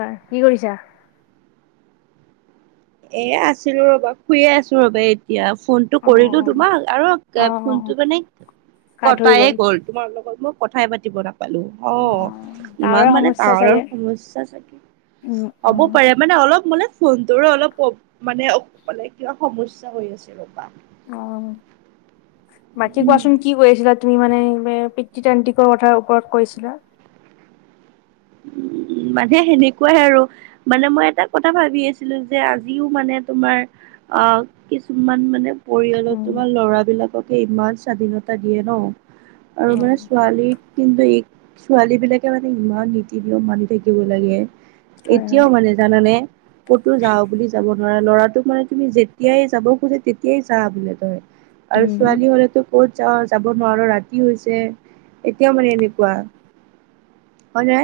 হয় কি কৰিছা? এ, আছিলো ৰ'বা শুয়ে আছো ৰ'বা এতিয়া ফোন টো অ কৰিলো তোমাক আৰু অ ফোনটো মানে গা ধুই কটাইে গ'ল। তোমাৰ লগত মই কথাই পাতিব নাপালো। অ, ইমান তাৰে মানে সমস্যা তাৱৰৰ চাগে। সমস্যা চাগে উম হ'ব উম পাৰে। মানে অলপ মানে ফোনটোৰো অলপ মানে, মানে কিবা সমস্যা হৈ আছে ৰ'বা। অ, বাকী উম কোৱাচোন কি কৰিছিলা তুমি মানে অতান্ত্ৰিকৰ কথাৰ ওপৰত কৈছিলা। উ, মানে সেনেকুৱাইে আৰু। মানে মই এটা কথা ভাবি আছিলো যে আজিও মানে তোমাৰ অ, কিছুমান মানে পৰিয়ালত উম তোমাৰ ল'ৰা বিলাককে ইমান স্বাধীনতা দিয়ে ন। আৰু উম মানে ছোৱালী কিন্তু এই ছোৱালী বিলাকে মানে ইমান নি ও মানি থাকিব লাগে, হয় এতিয়াও হয় মানে জানানে কতো যাওঁ বুলি যাব অ', ল'ৰাটোক মানে তুমি যেতিয়াই যাব খোজে তেতিয়াই যা বোলে তই, আৰু উম ছোৱালী হ'লে তোক ক'ত যাৱ, যাব নোৱাৰ ৰাতি হৈছে এতিয়াও মানে এনেকুৱা, হয়নে?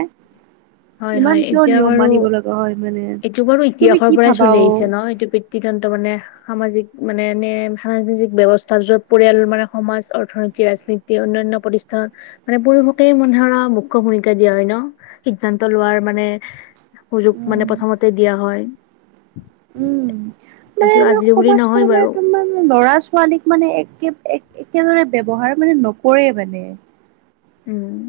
হয় হয়, এতিয়া বাৰু লগা হয় মানে এইটো বাৰু তুমি ইতিহাসৰ কি পৰাই ভাবা চলি অ আহিছে ন, এইটো পিতৃকান্ত মানে সামাজিক মানে, এনে সামাজিক ব্যৱস্থা য'ত পৰিয়াল মানে সমাজ অৰ্থনীতি ৰাজনীতি অন্যান্য প্ৰতিস্থান মানে পুৰুষকে মোলৰ মুখ্য ভূমিকা দিয়া হয় ন, সিদ্ধান্ত লোৱাৰ মানে সুযোগ মানে উম প্ৰথমতে দিয়া হয়, উম্, মানে এইটো আজিৰ বুলি নহয় সমাজখন বাৰু মানে তোমাৰ ল'ৰা ছোৱালীক মানে একে, একেদৰে ব্যৱহাৰ মানে নকৰে মানে, উম্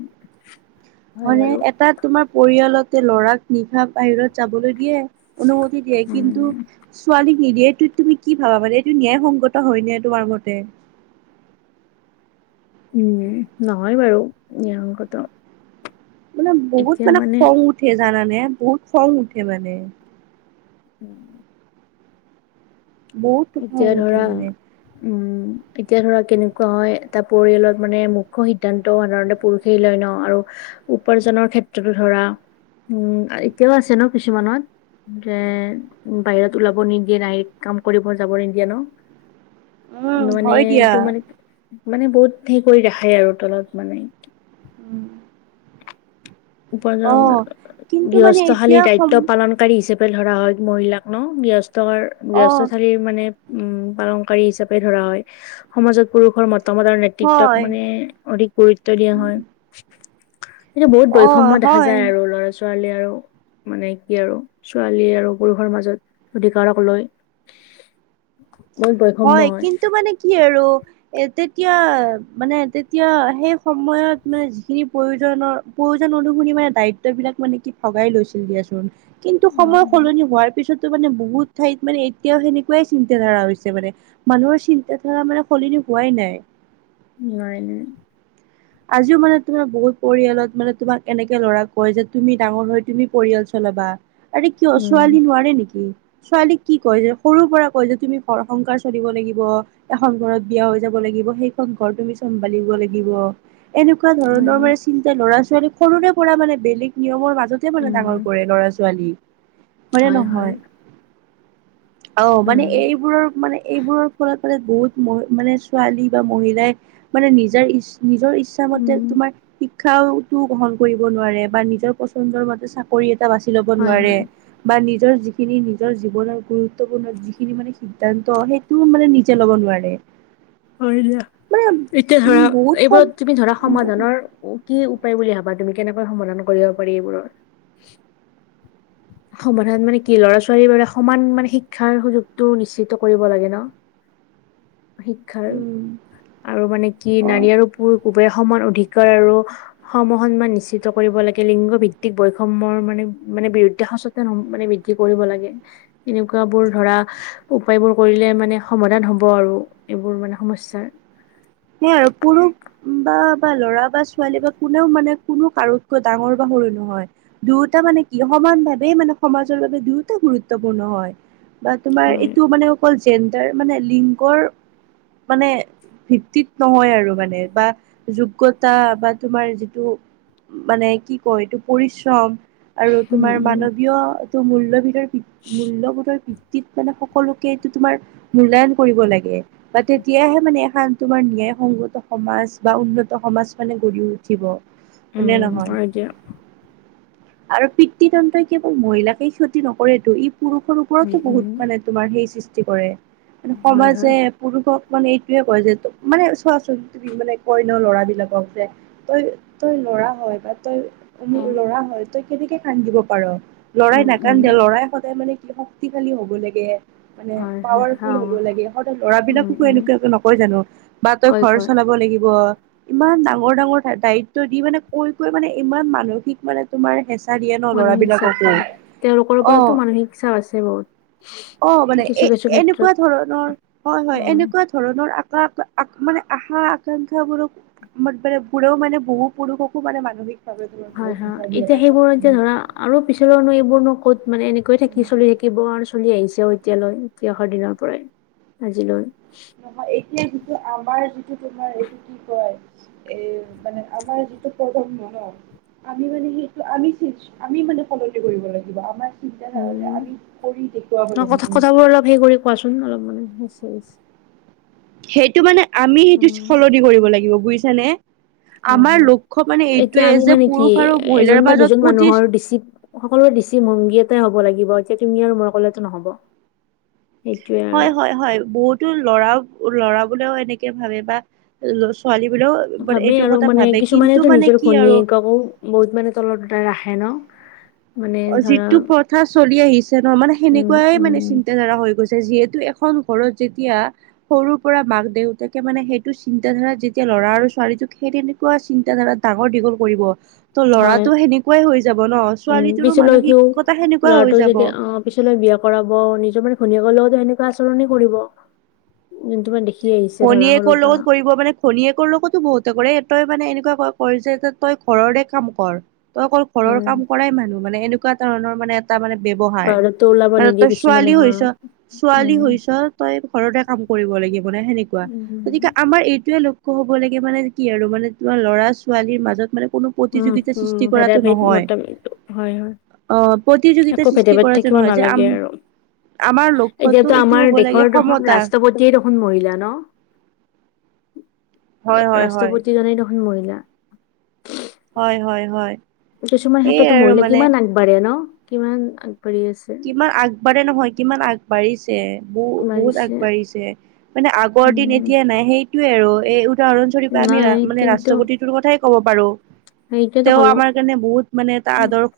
মানে এটা তোমাৰ পৰিয়ালতে ল'ৰাক নিশা বাহিৰত যাবলৈ দিয়ে। অনুমতি দিয়ে, কিন্তু উম ছোৱালীক নিদিয়ে, এইটো তুমি কি ভাবা মানে এইটো ন্যায়সংগত হয় নে তোমাৰ মতে? উম্, নহয় বাৰু ন্যায়সঙ্গত। মানে বহুত মানে খং উঠে জানানে বহুত খং উঠে মানে, উম্ বহুত খং এতিয়া উঠে ধৰা, মানে উম্ এতিয়া ধৰা, কেনেকুৱা হয়, এটা পৰিয়ালত মানে মুখ্য সিদ্ধান্ত সাধাৰণতে পুৰুষেই লয় ন, আৰু উপাৰ্জনৰ ক্ষেত্ৰতো ধৰা, উম্ এতিয়াও আছে ন কিছুমান, যে বাহিৰত ওলাব নিদিয়ে, নাই কাম কৰিব যাবই নিদিয়ে ন, উম মানে হয় দিয়া এইটো মানে মানে বহুত হেৰি কৰি ৰাখে আৰু তলত মানে, উম্ উৰ্পাজন, কিন্তু মানে গৃহস্থশালী এতিয়া সম দায়িত্ব পালনকাৰী হিচাপে ধৰা হয় মহিলাক ন, গৃহস্থৰ অ গৃহস্থালিৰ মানে উম্, পালনকাৰী হিচাপে ধৰা হয়। সমাজত পুৰুষৰ মতামত আৰু নেতৃত্বত হয় মানে অধিক গুৰুত্ব দিয়া হয়, এইটো বহুত বয় অ হয়। ল'ৰা ছোৱালী আৰু মানে কি আৰু, ছোৱালী আৰু পুৰুষৰ মাজত অধিকাৰক লৈ বহুত বৈষম্য হয়, কিন্তু মানে কি আৰু এ তেতিয়া, মানে তেতিয়া সেই সময়ত মানে যিখিনি প্ৰয়োজনৰ প্ৰয়োজন অনুসৰি মানে দায়িত্ব বিলাক মানে কি ভগাই লৈছিল দিয়াচোন, কিন্তু সময় সলনি উম হোৱাৰ পিছতো মানে বহুত ঠাইত মানে এতিয়াও সেনেকুৱাই চিন্ত ধাৰা হৈছে মানে, মানুহৰ চিন্তা ধাৰা মানে সলনি হোৱাই নাই। নাই নাই। আজিও মানে তোমাৰ বহুত পৰিয়ালত মানে তোমাক এনেকে ল'ৰাক কয় যে তুমি ডাঙৰ হৈ তুমি পৰিয়াল চলাবা। আৰে কিয়? উম ছোৱালী নোৱাৰে নেকি? ছোৱালীক কি কয় যে, সৰুৰ পৰা কয় যে তুমি ঘৰ সংসাৰ চলিব লাগিব। এখন ঘৰত বিয়া হৈ যাব লাগিব, সেইখন ঘৰ তুমি চম্ভালিব লাগিব। এনেকুৱা হয় ধৰণৰ হয় মানে চিন্তা ল'ৰা ছোৱালী সৰুৰে পৰা মানে বেলেগ নিয়মৰ মাজ য'তে মানে উম ডাঙৰ কৰে ল'ৰা-ছোৱালীক হয়নে হয় হয় নহয়? অ', মানে উম এইবোৰৰ, মানে এইবোৰৰ ফলত বহুত মহ, মানে ছোৱালী বা মহিলাই মানে নিজৰ ইছ নিজৰ ইচ্ছা মতে উম তোমাৰ শিক্ষাও গ্ৰহণ কৰিব নোৱাৰে বা নিজৰ পচন্দৰ মতে চাকৰি চাকৰি এটা বাচি ল'ব হয় নোৱাৰে হয় বা নিজৰ যিখিনি নিজৰ জীৱনৰ গুৰুত্বপূৰ্ণ যিখিনি মানে। সিদ্ধান্ত সেইটো মানে নিজে ল'ব নোৱাৰে। হয় দিয়া মানে এতিয়া উম ধৰা বহুত কম এইবোৰত তুমি ধৰা সমাধানৰ কি উপায় বুলি ভাবা তুমি কেনেকৈ সমাধান কৰিব পাৰি এইবোৰৰ। সমাধান মানে কি ল'ৰা ছোৱালীৰ বোৰে সমান মানে শিক্ষাৰ সুযোগতটো নিশ্চিত কৰিব লাগে ন। শিক্ষাৰ উম আৰু মানে কি অ নাৰী আৰু পুৰুষ সমান অধিকাৰ আৰু সম, সন্মান নিশ্চিত কৰিব লাগে লিংগ ভিত্তিক বৈষময়ৰ মানে, মানে বিৰুদ্ধে ইচেতেন মানে বৃদ্ধি কৰিব লাগে এনেকুৱা বোৰ ধৰা উপায়বোৰ কৰিলে মানে সমাধান হ'ব আৰু এইবোৰ মানে সমম্যাৰ সেই আৰু পুৰুষ বা, বা ল'ৰা বা ছোৱালী বা কোনেও মানে কোনো কাৰোতকৈ ডাঙৰ বা সৰু নহয়। দুয়োটা মানে কি সমান ভাৱেই মানে সমাজৰ বাবে দুয়োটা গুৰুত্বপূৰ্ণ হয়। বা তোমাৰ হয় এইটো মানে অকল জেণ্ডাৰ মানে লিংগৰ মানে ভিত্তিত নহয় আৰু মানে বা যোগ্যতা বা তোমাৰ যিটো মানে কি কয় এইটো পৰিশ্ৰম আৰু উম তোমাৰ উম মানৱীয়টো মূল্যবিধৰ ভিওি মূল্যয়বোধৰ ভিওি মানে সকলোকে এইটো তোমাৰ মূলায়ন কৰিব লাগে বা তেতিয়াহে মানে এখন তোমাৰ ন্যায় সংগত সমাজ বা উন্নত সমাজ মানে গঢ়ি উঠিব হয় উম নে, হয়। দিয়া আৰু পিতৃদন্তই কেৱল মহিলাকেই ক্ষতি নকৰেতটো ই পুৰুষৰ উম ওপৰতো উম বহুত মানে তোমাৰ সেই সৃষ্টি কৰে হয় হয় সমাজে পুৰুষক মানে এইটোয়ে কয় যে মানে চোৱাচোন তুমি মানে কয় ন ল'ৰাবিলাকক যে তই তই ল'ৰা হয় বা তই মোৰ উম ল'ৰা হয় তই কেনেকে কান্দিব পাৰ ল'ৰাই উম নাকান্দে, ল'ৰাই সদায় মানে শক্তিশালী হ'ব লাগে। মানে হয় হয় অ পাৱাৰফুল হ'ব লাগে সদায় উম ল'ৰাবিলাককো উম এনেকুৱা নকয় জানো। বা তই কয় ঘৰ কয় চলাব লাগিব। ইমান ডাঙৰ, ডাঙৰ দায়িত্ব দি মানে কৈ, কৈ মানে ইমান মানসিক মানে তোমাৰ হেঁচা দিয়ে ন মানসিক চাপ ল'ৰাবিলাককো পৰে তেওঁলোকৰ অ ওপৰতো মানসিক চাপ আছে বহুত। অ, মানে কিছু এ, কিছু এনেকুৱা ক্ষেত্ৰত ধৰণৰ হয়, হয় উম এনেকুৱা ধৰণৰ আকা মানে আশা আকাংক্ষাবোৰক মানে বোৰেও মানে বহু পুৰুষকো মানে মানসিক তোমাৰ হয় বহুত হয় মচাই এতিয়া সেইবোৰ এতিয়া দিয়ে ধৰা [unintelligible] আৰু পিছলৈনো এইবোৰ নো ক'ত মানে এনেকে থাকি দিয়ে। চলি থাকিব আৰু চলি আহিছে এতিয়ালৈ। তিয়হৰ দিনৰ পৰাই আজিলৈ। নহয় এতিয়া যিটো আমাৰ যিটো তোমাৰ এইটো কি কয় এ, মানে আমাৰ যিটো প্ৰথম মনত আমি মানে সেইটো আমি আমি মানে সলনি কৰিব লাগিব আমাৰ চিন্তাধাৰা বিলাক উম আমি কৰি দেখুৱাব ন কথা কথাবোৰ লাগিবটো। অলপ সেই কৰি কোৱাচোন অলপ মানে সেইটো মানে আমি সেইটো উম সলনি কৰিব লাগিব বুজিছানে। হয়, আমাৰ হয় লক্ষ্য মানে এতিয়া এইটোয়ে আমি যে মানে কি পুৰুষ আৰু মহিলাৰ এজন বা মাজত দুজন প্ৰতি মানুহৰ বেছি সকলোৰে দিশি ভংগী এটাই হ'ব লাগিব এতিয়া তুমি আৰু মই কলেতো নহ'ব। সেইটোয়ে আৰু হয়, হয়, হয়, বহুত। টো ল'ৰা, ল'ৰা বোলেও এনেকে ভাবে বা ছোৱালী বোলেও। ভাবেই এইটো আৰু কথা মানে ভাবে কিন্তু কিছুমানেতো মানে নিজৰ কি আৰু ঘৈনীয়েককো বহুত মানে তলত ৰাখে ন। মানে অ, ধৰা যিটো প্ৰথা চলি আহিছে ন মানে উম সেনেকুৱাই মানে উম চিন্তাধাৰা হৈ গৈছে। যিহেতু এখন ঘৰত যেতিয়া সৰুৰ পৰা মাক-দেউতাকে মানে সেইটো চিন্তা ধাৰা যেতিয়া ল'ৰা আৰু ছোৱালীটোক সেই তেনেকুৱা চিন্তাধাৰা ডাঙৰ দীঘল কৰিব ত' হয় ল'ৰাতটো সেনেকুৱাই হৈ যাব ন ছোৱালী ছিল ক, ল'ৰাটো যদি অ, পিছলৈ বিয়া কৰাব নিজৰ মানে ঘুনীয়ে কলেওতো সনেুৱা আচৰণ কৰিব যোনু ম, দে ভনীয়েকৰ লগত কৰিব মানে ধনীয়েকৰ লগতো বহুতে কৰে তই মানে এনেকুৱা ক-কৰ যে যে তই ঘৰৰে কাম কৰ তই অকল ঘৰৰ হয় কাম কৰাই মানুহ মানে এনেকুৱা ধৰণৰ মানে তাৰ মানে ব্যৱহাৰ বাহিৰতো ওলাব মানে নিদিয়ে তই কিছুমানে ছোৱালী হয় হৈছ ছোৱালী উম হৈছ তই ঘৰতে কাম কৰিব লাগিব মানে সেনেকুৱা। গতিকে উম আমাৰ এইটোয়ে লক্ষ্য হ'ব লাগে মানে কি আৰু মানে তোমাৰ ল'ৰা ছোৱালীৰ মাজত মানে কোনো উম প্ৰতিযোগিতা উম, সৃষ্টি ভেদাই কৰাটো ভেদ নহয় মটামটো হয় হয়। অ প্ৰতিযোগিতা একো ভেদে সৃষ্টি ভেদ কৰাটো থাকিব নহয় যে আম নালাগে আৰু। আমাৰ লক্ষ্যটো এতিয়াতো এইটো আমাৰ হ'ব লাগে দেশৰ দসং সমতা ৰাষ্ট্ৰপতি কেই দেখোন মহিলা ন'। হয় হয় হয় ৰাষ্ট্ৰপতিজনে দেখোন মহিলা। হয় হয় হয়। কিছুমান সেইয়াই হেটতটো আৰু মহিলা মানে কিমান আগবাঢ়ে ন' কিমান আগবাঢ়ি আছে। কিমান আগবাঢ়ে নহয় কিমান আগবাঢ়িছে বহু-বহুত বাঢ়িছে। আগবাঢ়িছে মানে আগৰ দিন উম, এতিয়া নাই সেইটোয়ে আৰু এই ৰণ্বৰপা আমি নাই মানে কিন্তু ৰাষ্ট্ৰপতিটোৰ কথাই ক'ব পাৰো। সেইটোৱেতো তেওঁ ক'লো। আমাৰ কাৰণে বহুত মানে এটা আদৰ্শ,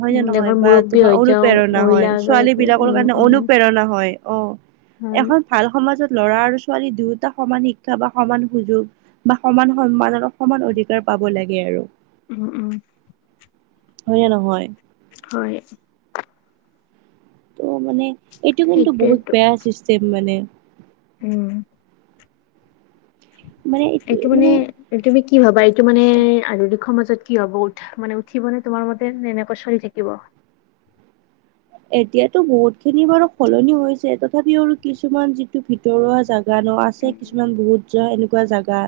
হয় নে উম, নহয় দেশৰ বা মুৰব্বী তোমাৰ হৈ অনু তেওঁ প্ৰেৰণা মহিলা হয় ছোৱালী এগৰাকী, বিলাকৰ উম, কাৰণে উম, অনুপ্ৰেৰণা হয়, অ' হয়। এখন ভাল সমাজত ল'ৰা আৰু ছোৱালীৰ দুয়োটা সমান শিক্ষা বা সমান সুযোগ বা সমান সন্মান অকমান অধিকাৰ পাব লাগে আৰু। উম, উম। হয়নে নহয়? হয়। ত' মানে এইটো কিন্তু বহুত সেইটোৱেতো, বেয়া চিষ্টেম মানে। উম। এইটো মানে তুমি কি ভাবা এইটো মানে [unintelligible] দিখৰ মাজত কি হ'ব উঠাহ মানে উঠিবনে তোমাৰ মতে এনেকৈ চলি থাকিব। এতিয়াতো বহুত খিনি বাৰু সলনি হৈছে তথাপিও আৰু কিছুমান যিটো ভিতৰুৱা জাগা ন আ আছে উম, কিছুমান বহুত য এনেকুৱা জোগা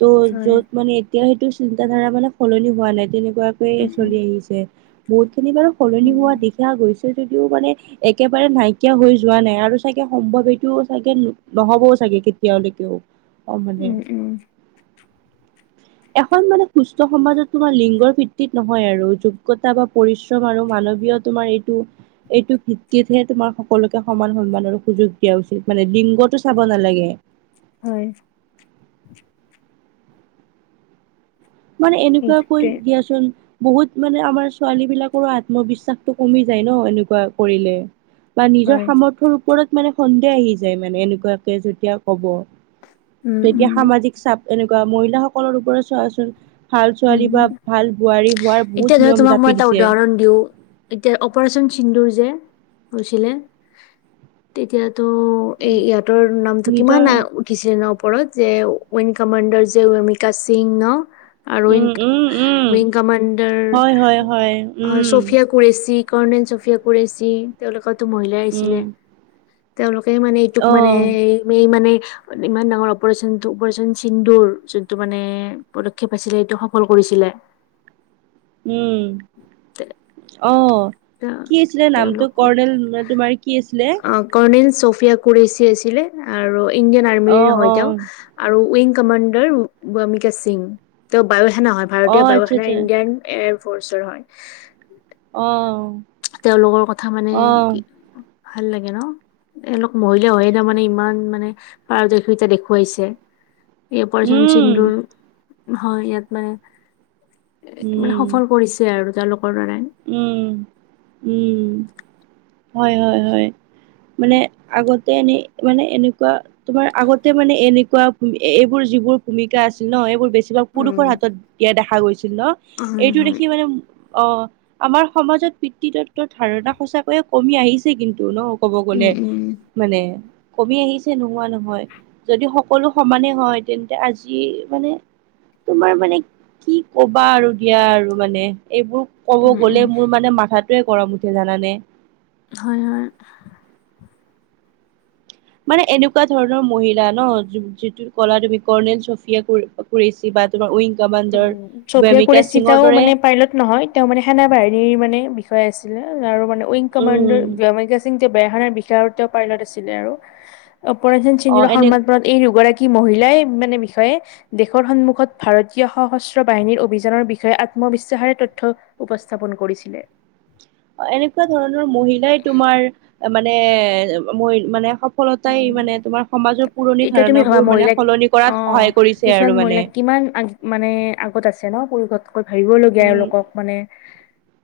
ত' হয়। য'ত মানে এতিয়া সেইটো চিন্ত ধাৰা মানে সলনি হোৱা নাই উম তেনেকুৱাকৈয়ে চলি আহিছে। বহুতখিনি বাৰু সলনি উম হোৱা দেখা গৈছে যদিও মানে একেবাৰে নাইকিয়া হৈ যোৱা নাই আৰু চাগে সম্ভৱ এইটো চাগে নহবও চাগে কেতিয়ালৈকেও। অ' মানে। উম উম এখন মানে সুস্থ সমাজত তোমাৰ লিংগৰ ভিত্তিত নহয় আৰু যোগ্য়তা বা পৰিশ্ৰম আৰু মানৱীয় তোমাৰ এইটো এইটো ভিত্তিতহে তোমাৰ সকলোকে সমান সন্মানৰ সুযোগ দিয়া উচিত মানে লিংগতটো চাব নালাগে। হয়। মানে এনেকুৱা কৈ সেইটোৱে দিয়াচোন বহুত মানে আমাৰ ছোৱালী বিলাকৰো আত্মবিশ্বাসটো কমি যায় ন' এনেকুৱা কৰিলে। বা নিজৰ হয় সামৰ্থৰ ওপৰত মানে সন্দেহ আহি যায় মানে এনেকুৱাকে যেতিয়া ক'ব। উম তেতিয়া উম সামাজিক চাপ এনেকুৱা মহিলাসকলৰ ওপৰত চোৱাচোন ভাল ছোৱালী বা উম ভাল বোৱাৰী হোৱাৰ বহুত নিয়ম জাপি দিছে। অণ্ডউ এতিয়া অপাৰেচন সিন্ধুৰ যে হৈছিলে তেতিয়াতো এ ইয়াতৰ নামটো কিমান নিজৰ কিছুদিনৰ ওপৰত যে উইং কামাণ্ডাৰ যে মিকা সিং ন'। আৰু উম উম উম উং-উইং কামাণ্ডাৰ হয় হয় হয় হয় উম চফিয়া কুৰেচী কৰ্ণন চফিয়া কুৰেশী তেওঁলোকো মহিলাই উম আহিছিলে। তেওঁলোকে মানে এইটোক অ মানে এই মানে ইমান ডাঙৰ অপাৰচন-অপাৰেচন চিন্ধুৰ যোনটো মানে পদক্ষেপ পাইছিলে এইটো সফল কৰিছিলে। উম, অ',। কি আছিলে নামটো তেওঁলোক কৰ্ণেল তোমাৰ কি আছিলে? কৰ্ণিল চফিয়া কুৰেচি আছিলে আৰু ইণ্ডিয়ান অ আৰ্মিৰ হয় অ তেওঁ। আৰু উইং কমাণ্ডাৰ ভ্যমিকা সিং। তেওঁ বায়ু সেনা হয় অ ভাৰতীয় বায়ু আচ্ছা সেনাৰ আচ্ছা ইণ্ডিয়ান এয়াৰ ফৰ্চৰ হয়। অ',। তেওঁলোকৰ কথা মানে অ কি ভাল লাগে ন। এলোক মৰিলে হয় এতিয়া মানে ইমান মানে [unintelligible] দেখুৱাইছে। ইয়াৰ পৰচন উম চিন্দুৰ, হয় ইয়াত মানে এ মানে উম সফল কৰিছে আৰু তেওঁলোকৰ দাৰাই। উম, উম, হয় হয় হয়, মানে আগতে এনে মানে এনেকুৱা তোমাৰ আগতে মানে এনেকুৱা এইবোৰ যিবোৰ ভূমিকা আছিল ন এইবোৰ বেছি পুৰুষৰ হাতত দিয়া দেখা গৈছিল ন, হয় এইটো হয় দেখি মানে অ', আমাৰ সমাজত পিতৃৃতত্বৰ ধাৰণা সঁচাকৈয়ে কমি আহিছে কিন্তু ন ক'ব গ'লে। উম উম মানে কমি আহিছে নোহোৱা নহয়। যদি সকলো সমানে হয় তেন্তে আজি মানে তোমাৰ মানে কি কবা আৰু দিয়া আৰু মানে এইবোৰ ক'ব উম উম গ'লে মোৰ মানে মাথাত টোৱে গৰম উঠে জানা নে? হয়, হয়। মানে এনেকুৱা ধৰণৰ মহিলা ন যিটো কলা তুমি কৰ্ণেল চফিয়া কুৰেচি বা তোমাৰ উইং কামাণ্ডাৰ উম চফিয়া ভেমিকা কুৰেশ্বি তেওঁ সিঙৰ দৰে মানে পাইলট নহয় তেওঁ মানে সেনা বাহিনীৰ মানে বিষয় আছিলে আৰু মানে উইং কমাণ্ডৰ উম ভ্যমিকা সিং তেওঁ বেয়াখাৰ বিষ আৰু তেওঁ পাইলট আছিলে আৰু, অপৰাণসি অ সিংৰ এনে [unintelligible] এই দুগৰাকী মহিলাই মানে বিষয়ে দেশৰ সন্মুখত ভাৰত তীয় সশস্ত্ৰ বাহিনীৰ অভিযানৰ বিষয়ে আত্মবিশ্বাসে তথ্য উপস্থাপন কৰিছিলে। অ', এনেকুৱা ধৰণৰ মহিলাই তোমাৰ মানে-মানে সফলতাই মানে তোমাৰ সমাজৰ পুৰণি এতিয়া তুমি ভাবা ধাৰণাবোৰ মানে মহিলাক সলনি অ কৰাত সহায় কৰিছে কিছুমান আৰু মানে। মহিলাক কিমান মানে আগত আছে ন পষতকৈ ভাবিবলগীয়া উম এলোকক মানে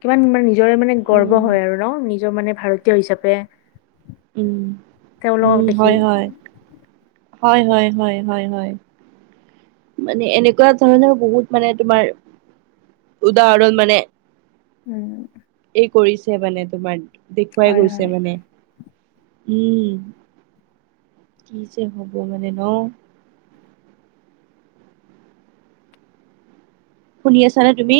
কিমান মানে নিজৰে মানে গৰ্ব উম হয় আৰু ন নিজৰ মানে ভাৰতীয় হিচাপে উম, তেওঁলোকক উম, দেখি হয় হয়, হয় হয় হয় হয় হয়। মানে এনেকুৱা ধৰণৰ বহুত মানে তোমাৰ, উদাহৰণ মানে উম। এই কৰিছে মানে তোমাৰ দেখুৱাই হয় গৈছে হয় মানে। উম, কি যে হ'ব মানে ন। শুনি আছা নে তুমি?